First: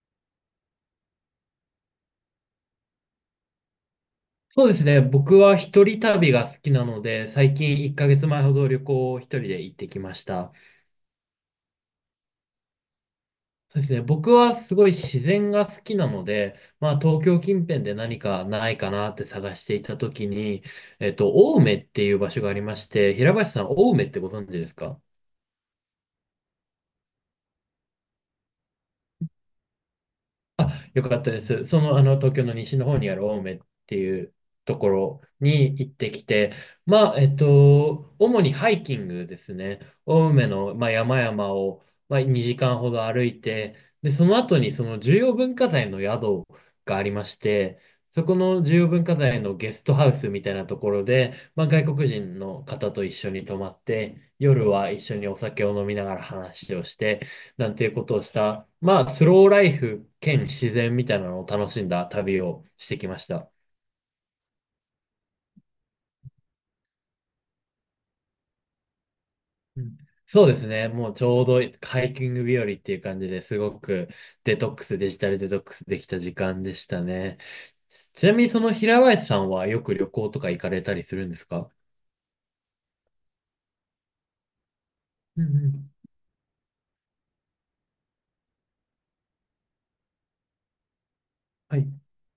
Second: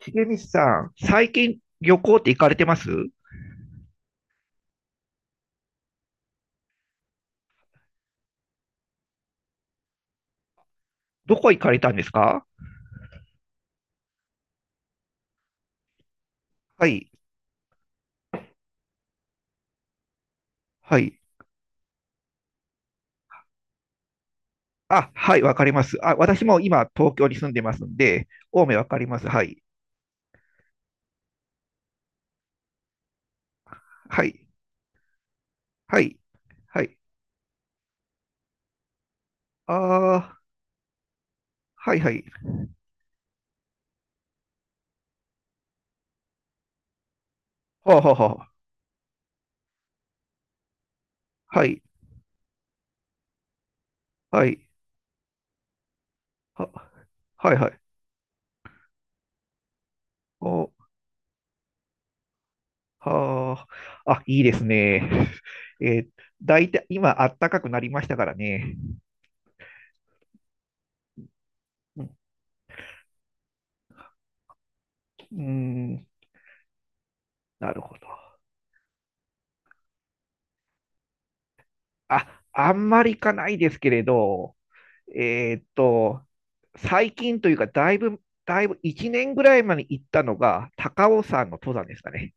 重光さん、最近旅行って行かれてます？そうですね。僕は一人旅が好きなので、最近1ヶ月前ほど旅行を一人で行ってきました。どこ行かれたんですか？そうですね。僕はすごい自然が好きなので、はまあい、東京近辺で何かないかなって探していたときに、はい。青梅っていう場所がありまして、平林さん、青梅ってご存知ですか？あ、はい、わかります。あ、私も今、東京に住んでますんで、青梅わかります。はい、あ、よかったです。東京の西の方にある青梅っていはうい、ところに行っはてい、きて、はい。まあ、主にハイキングですあね。青あ、梅の、まあ、山々を、はい、はまあ、い。2時間ほど歩いて、で、その後にその重要文化財の宿がありまして、はあ、はそあ、こはの重要文化財のゲストハウスみたいなところで、あ、まはあ、い、外国人の方と一緒に泊まって、はい、夜は一緒にお酒を飲みながら話をは、して、はい、なはんい。ていうことをした、まあ、スローライフ兼お、自然みたいなのを楽しんだ旅をしてきました。はあ、あ、いいですね。えー、だいたい今、暖かくなりましたからね。うん。そうですね。もうちょうどうハイん、キング日和っていう感じですごくデトックス、デジタうルーデトックスでん、きた時間でしたね。なるほちなど。みにその平林さんはよく旅行とか行かれたりするんですか？あ、あんまり行かないですけれど、うん。えーっうん。と、最近というか、だいぶ1年ぐらい前に行ったのが、高尾山の登は山い。ですかね。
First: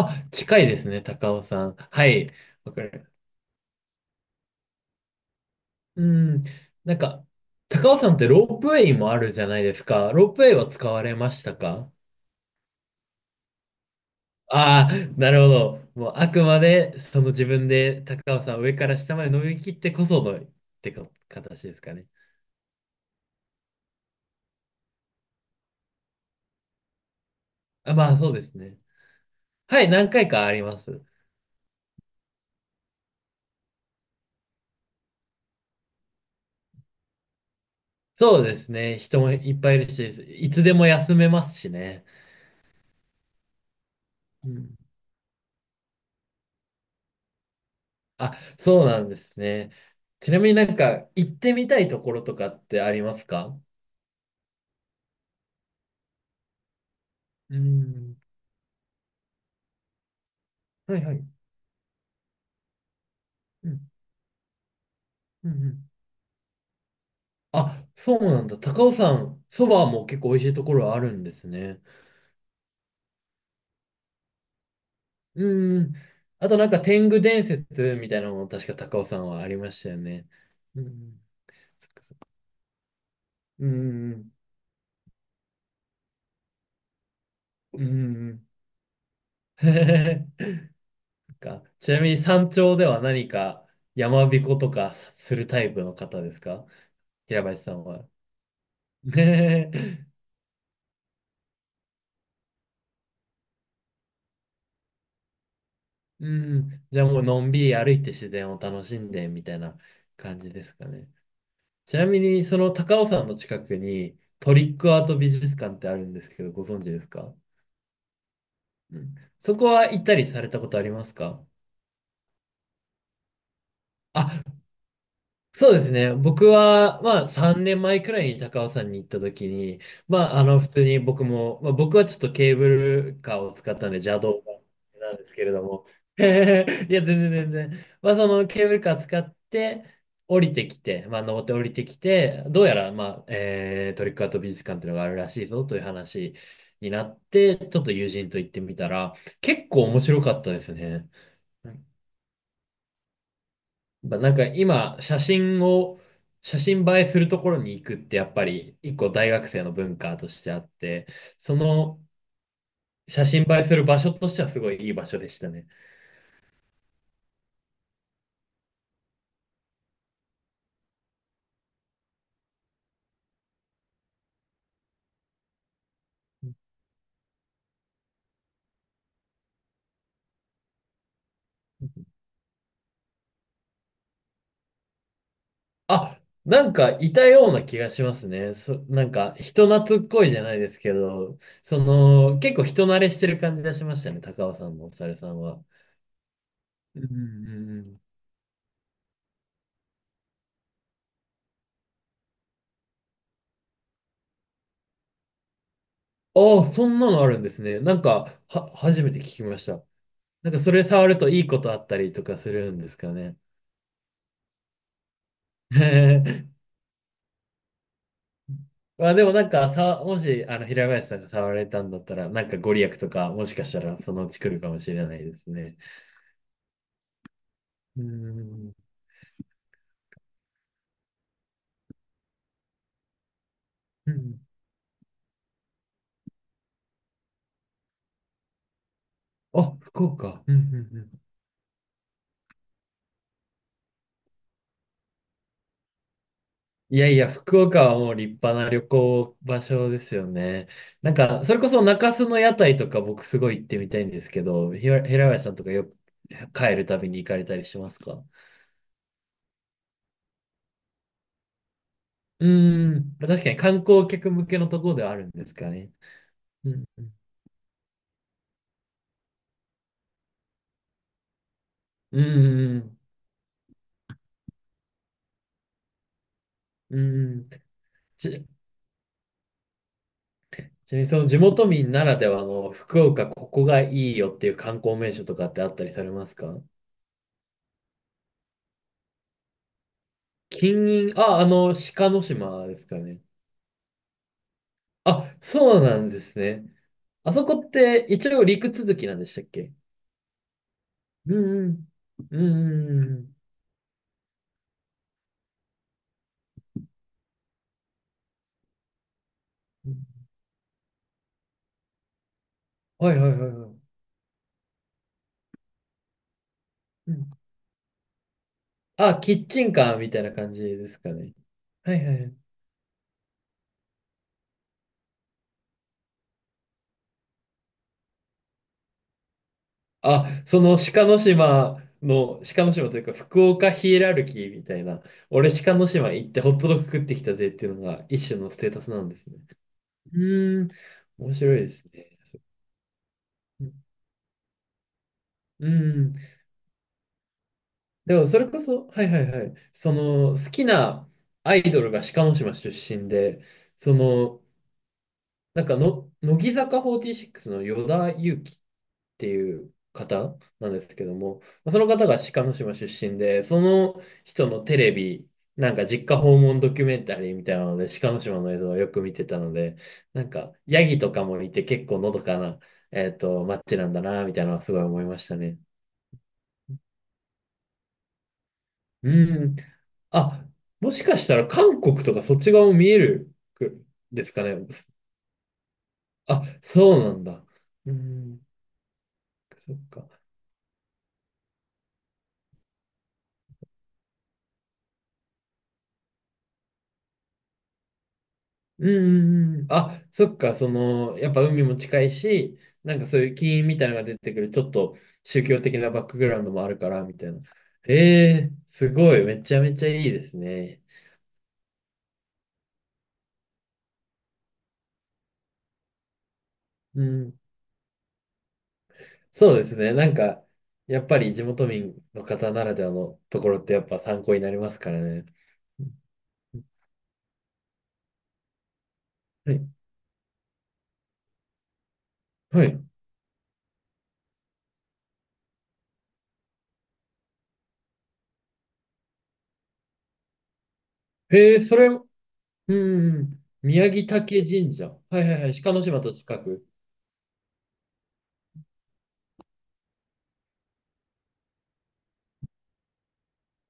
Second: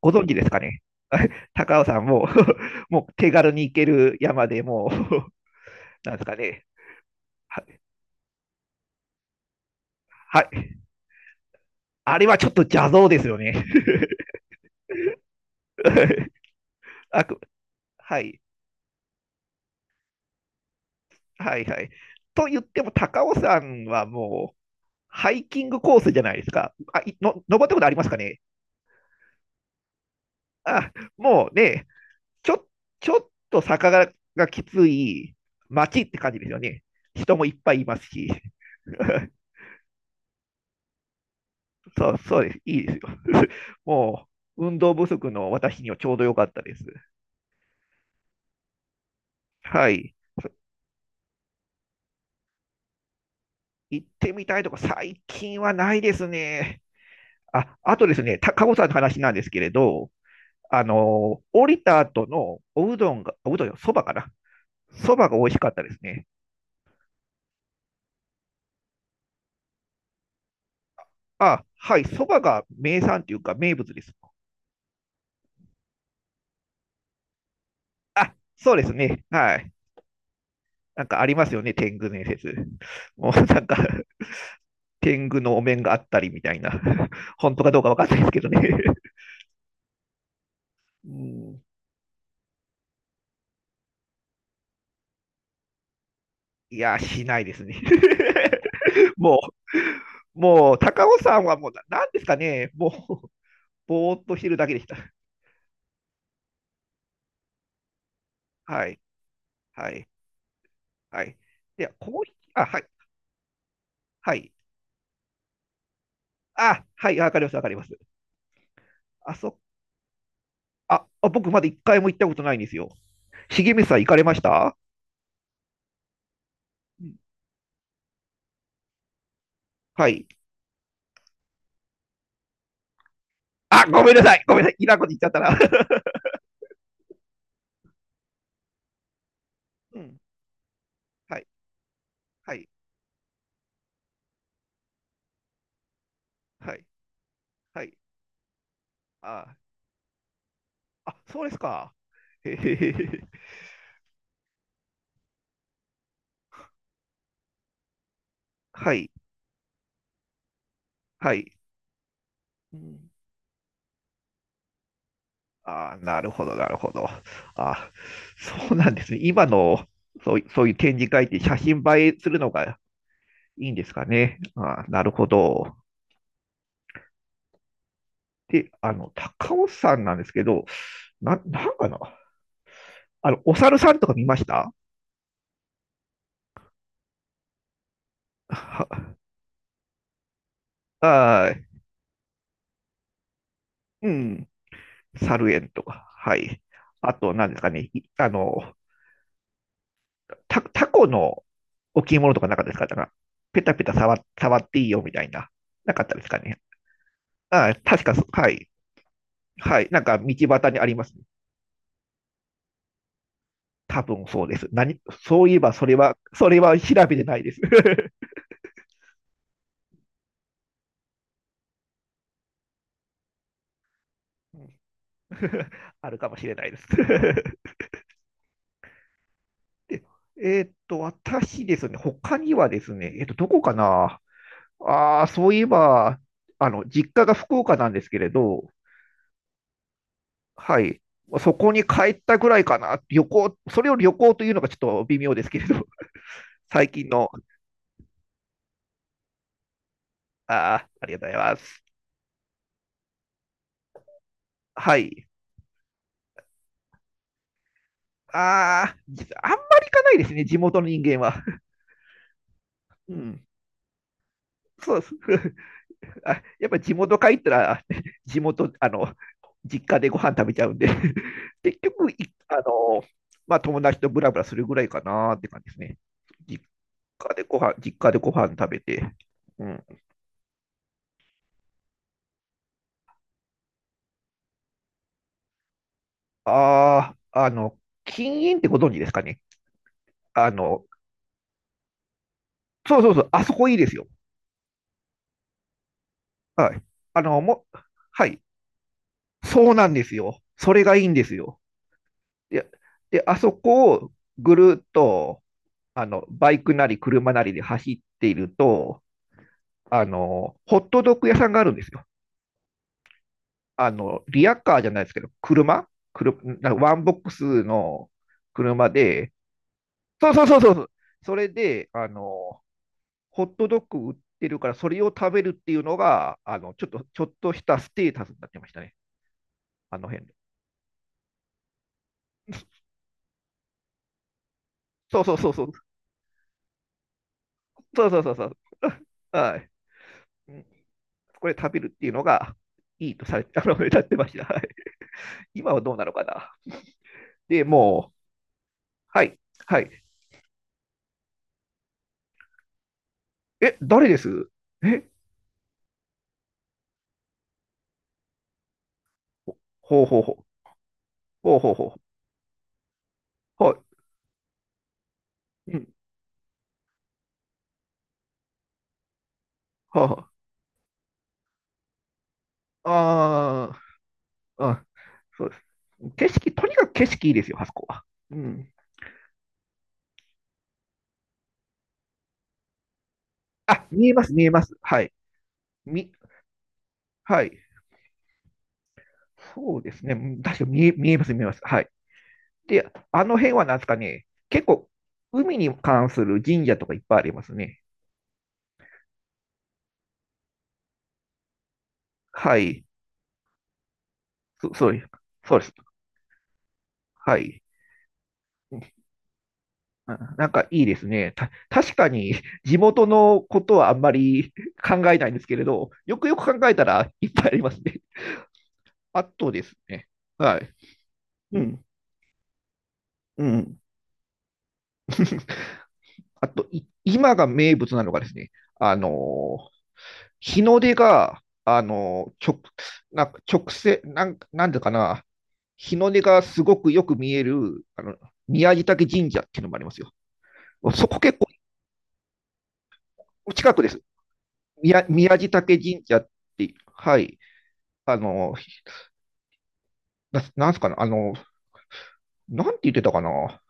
ご存知ですか近いでね？すね、高尾さん。高尾山はも、 い。わか もる。う手軽に行ける山でもう、 うなんですかん。ね。なんか、は、高尾さんってロープウェイもあるじゃないですか。ローはプウェイはい。使われましたか？あれはちょっと邪道ですよね。ああ、なるほど。もうあ くまでそあのく、自分では高い、尾さん上から下まで伸びきってこそのってかは形い、ではすい。かね。と言っても、高尾山はもう、ハイキングコースじゃないですか。登ったことああ、りまますかあそうね？ですね。はい、何回かありまあ、す。もうね、ちょ、ちょっと坂がきつい街って感じですよね。人もいっぱいいますし。そうですね。人も いっぱいいるし、いつでも休めますしね。そうです。いいですよ。もうう、ん。運動不足の私にはちょうど良かったです。あ、そうなんですね。はい。ちなみになんか行ってみたいところとかってありますか？行ってみたいとか、最近はないですね。うあ、あとでん。すね、たかごさんの話なんですけれど、あはい。はい。の降りた後のおうどんが、おうどんうよ、ん。そばかな。そばが美う味ん。うしかったん。ですね。あ、そうなんだ。高尾さん、そばも結構美味しいところあるんですあ、ね。はい、そばが名産というか名物です。うん。あとなんか天狗伝説みたいなのも確そかうです高尾さね。んはあはりまい。したよね。うなんかん。ありますよね、そっ天か狗そっ伝か。説。もうなんうか、ん。天狗のお面があったりみたいな。本当かどううかわかんないですけん。どね。うん、か、ちなみに山頂では何か山彦とかするタイプの方ですか、いや、しな平いで林すさね。んは？もねえ。う、もう、高尾さんはもう、なんですかね、もう、ぼーっとしてるだけでした。うん。じゃあもうのんびり歩いて自然を楽はしい、んでみたいなはい、感じですかね。はい。では、ちなみコーヒー、にそあ、のはい、高尾山の近くにはい。トリックアート美術館ってあるんですけど、ご存あ、知ですはい、わか？かります、わかります。うん。あ、そそ、こは行ったりされたことありますあか？僕まだ一回も行ったことないんですよ。重光さん行かれましあ、た？そうですね。僕は、まあ、3年前くらいに高尾山に行った時に、はい。まあ、あの、普通に僕も、まあ、僕はちょっとケーブルカーを使っあ、たんでごめん邪なさ道い、ごめんなさい。いらんことな言んっちでゃっすたけれな。ども、いや、全然全然。まあ、そのケーブルカー使って、うん。降りてきて、まあ、は登い。って降りてきて、はどうい。やら、まあ、トリックアート美術館っていうのがあるらしいぞという話はい。になって、ちょはっとい。友人と行ってみたら、あー、結構面白かったですね。あ、そうですか。へへへへ。まあなんか今、写真映えするところに行くってやっぱりは一個い。大学生の文化としてあって、はい。そのうん。写真映えする場所としてはすごいいい場所でしたね。あー、なるほど、なるほど。あー、そうなんですね。今の、そういう展示会って写真映えするのがいいんですかね。あー、なるほど。で、高尾山なんですけど、なんかな。お猿さんとか見ました？あ、なんかいたような気がしますね。なんは、か人懐っこいじゃないですけ ど、はい。その結構人慣れしてる感じがしましうたね、ん。高尾さんもおさるさん猿は。園とか。はい。うん。うあと、何ですかん。うね。ん。いあの、タコの置物とかなかったですか？ペタペタ触っていいよみたいな。なかったですかあね。あ、そんなのあるんですああ、ね。な確んかそ、か、はい。初めて聞きましはた。い。なんか、道なんか端そにれありま触するね。といいことあったりとかするんですかね。多分そうです。そういえば、それ は調べてないです。まあでもなんかさ、もしあの平林さんが触られたんだったら、なんかご利益とかもしかしたらそのうち来るかもしれないです ね。あるかもしれないです。うん。で、私ですね、他にはですね、どこかうな？ん。ああ、そういえば、実家が福岡なんですけれど、あ、福岡。うん。うん。はい。うん。そこに帰ったぐらいかな。旅行、それを旅行というのがちょっと微妙ですけれど、最い近やいや、の、福岡はもう立派な旅行場所ですよね。ああ、あなりんがとうごか、ざいそまれこそす。中洲の屋台とか僕すごい行ってみたいんですけど、は平い。林さんとかよく帰るたびに行かれたりしますか？ああ、実はあんまり行かないですね、地元の人間は。うー うん、ん。確かに観光客向けのところそうでではす。あるんですかね。あ、やっうぱん、地う元帰ったら、地元、あの、実家でご飯食べちゃうんで、 結局、いあん、の、まあ、友達とブラブラするぐらいかなって感じですね。実うん、うん。実家でごち、飯食べて、うん。ちなみにその地元民ならではの福岡ここがいいよっていう観光名所とかってあったりされますか？ああ、禁煙ってご存知ですかね。あの、金銀、あ、鹿の島ですかそうそうそね。う、あそこいいですよ。あ、そうなんですね。はい。ああの、そこも、っては一い。応陸続きなんでしたっそけ？うなんですよ。それがいいんですうよ。ん。うん。うで、ん。うん。うで、ん。あそこをぐるっと、バイクなり車なりで走っていると、うん。ホットドッグ屋さんがあるんですよ。はい。はい。はい。はい。リアカーじゃないですけど、車、車なんかワンボうックん。スの車あ、で、キッチンカーみたいそなうそう感そじうそでう、すかね。それで、はい。はい。はい。ホットドッグ売ってるから、それを食べるっていうのが、ちょっとしたステータスになってましたね。あの辺あ、で。その鹿の島というか福岡ヒエラルキーみたいな、そうそうそ俺うそう。鹿の島行ってホットドッグ食ってきたぜっていうのがそうそう一そう種そのう。ステータスな んですね。はい。うーん、面これ白いで食べするってね。いうのそがいいとされ、 歌ってました。はい。う今はどうなのん。かな。で、もう、でもそれこそ、はい。ははい。い。はい。はい。その好きなアイドルが鹿の島出身で、え、そ誰での、す？え、なんかの、乃木坂46の与田祐希っていうほうほうほ方う。なんですけども、ほうほまあうそのほ方が鹿の島出身で、そう。はの人のテレビ、い。なんうかん。実家訪問ドキュメンタリーみたいなので、鹿の島の映像をよく見てたので、なはんかヤギとかもいて結構のどかな、は街あ。なんだな、みたいなのはすあごーいあ、思いましたそうでね。す。景色、とにかく景色いいですよ、あそこは。うん。うん。あ、もしかしたら韓国とかそっち側も見えるくあ、見えでます、すか見えね？ます。はい。み、あ、そうなんはだ。い。うん、そっそうですね。うか。ん、確かに見えます、見えます。はい。で、あの辺はなんですかね、結構、海に関する神社とかいっぱいありますね。うん。うん。うん。あ、そっか、やっぱ海も近いはし、い。なんかそういう金みたいなのが出てくる、ちょっそうとです。宗そう教です。的なバックグラウンドもあるから、みたいはな。い。ええうすん。ごい、めちゃめちゃいいですなんかね。いいですね。確かに地元のことはあんまり、 考えないんですけれど、よくよく考えたうらいっん。ぱいありますね。あとそうでですすね、なね。んか、はい。やっぱり地う元ん。民の方ならではのとうころってん。やっぱ参考になりますからね。あと、今が名物なのがですね、あはのい。日の出が、はい。なんか直線、なんでかな、日の出がすごくよく見える、宮地嶽神社っていうのもありますよ。そこ結構へえ、うん。うん。近くで宮す。城竹神社。は宮、い。宮はい。地はい。鹿嶽の島神と社っ近く。て、はい。あの、なんすかな、なんて言ってたかな。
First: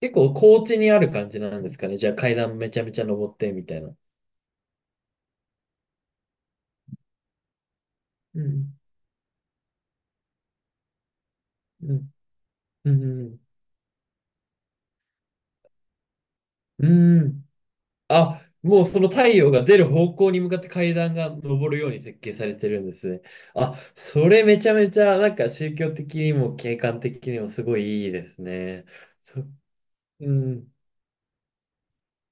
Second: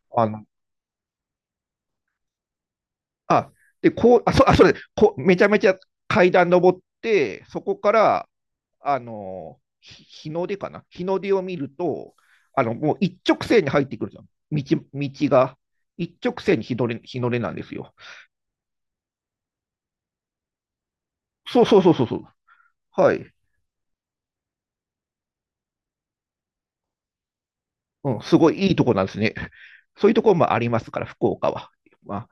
結あ構の、高地にある感じなんですかね。じゃあ階段めちゃめちゃ登っあ、てみたいで、な。そうです、こう、めちゃめちゃ階段登って、そこから、うん、日の出かな、日の出を見るうと、ん、うもう一ん、直線に入ってくるじゃん。道、道が。一直線に日うの出、ん。日うの出ん。なんですよ。あ、もうその太陽が出る方向に向かって階段がそう登そるうよそううにそうそ設う。計されてるんですはね。い。あ、それめちゃめちゃなんか宗教的にも景観的にもすごいいいうん、ですすごいいいね。とこなんですね。そ、そういうとうころもありん。ますから、福岡は。まあ、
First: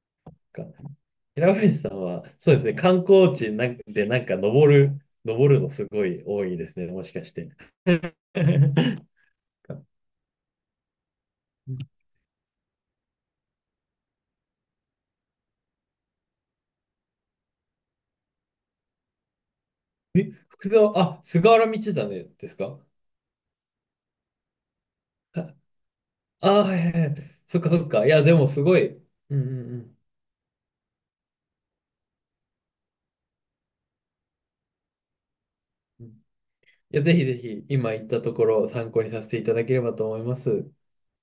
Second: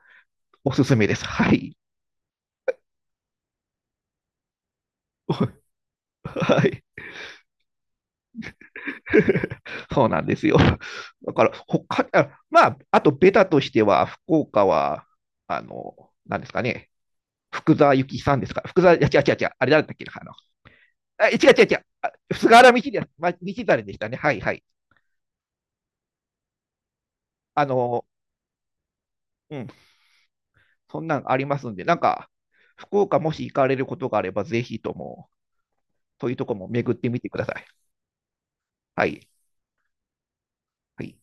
かおすすめです。は平い。林さんは、そうですね、観光地なんかでなんか登る、 のすごい多いはですい。ね、もしかして。そうなんですよ。だから、まあ、あとベタとしては、福岡は、なんですかね、福沢諭吉さんですか。福沢、いや、違う違う違う、あれ誰だっけな、え、福沢、あ、違う菅違う原道違う、あ、真で菅す原道か？真、道真でしたね。はいはい。あ あー、はい。はい。はい。そっあかそっの、か。いや、でもすごい。うん。うん。うん、うん。そんなんありますんで、なんか、福岡もし行かれることがあれば、ぜひとも、そういうとこも巡いっや、てぜみひてぜくださひ、い。今言ったところを参考はにさい。せていただければと思います。はい。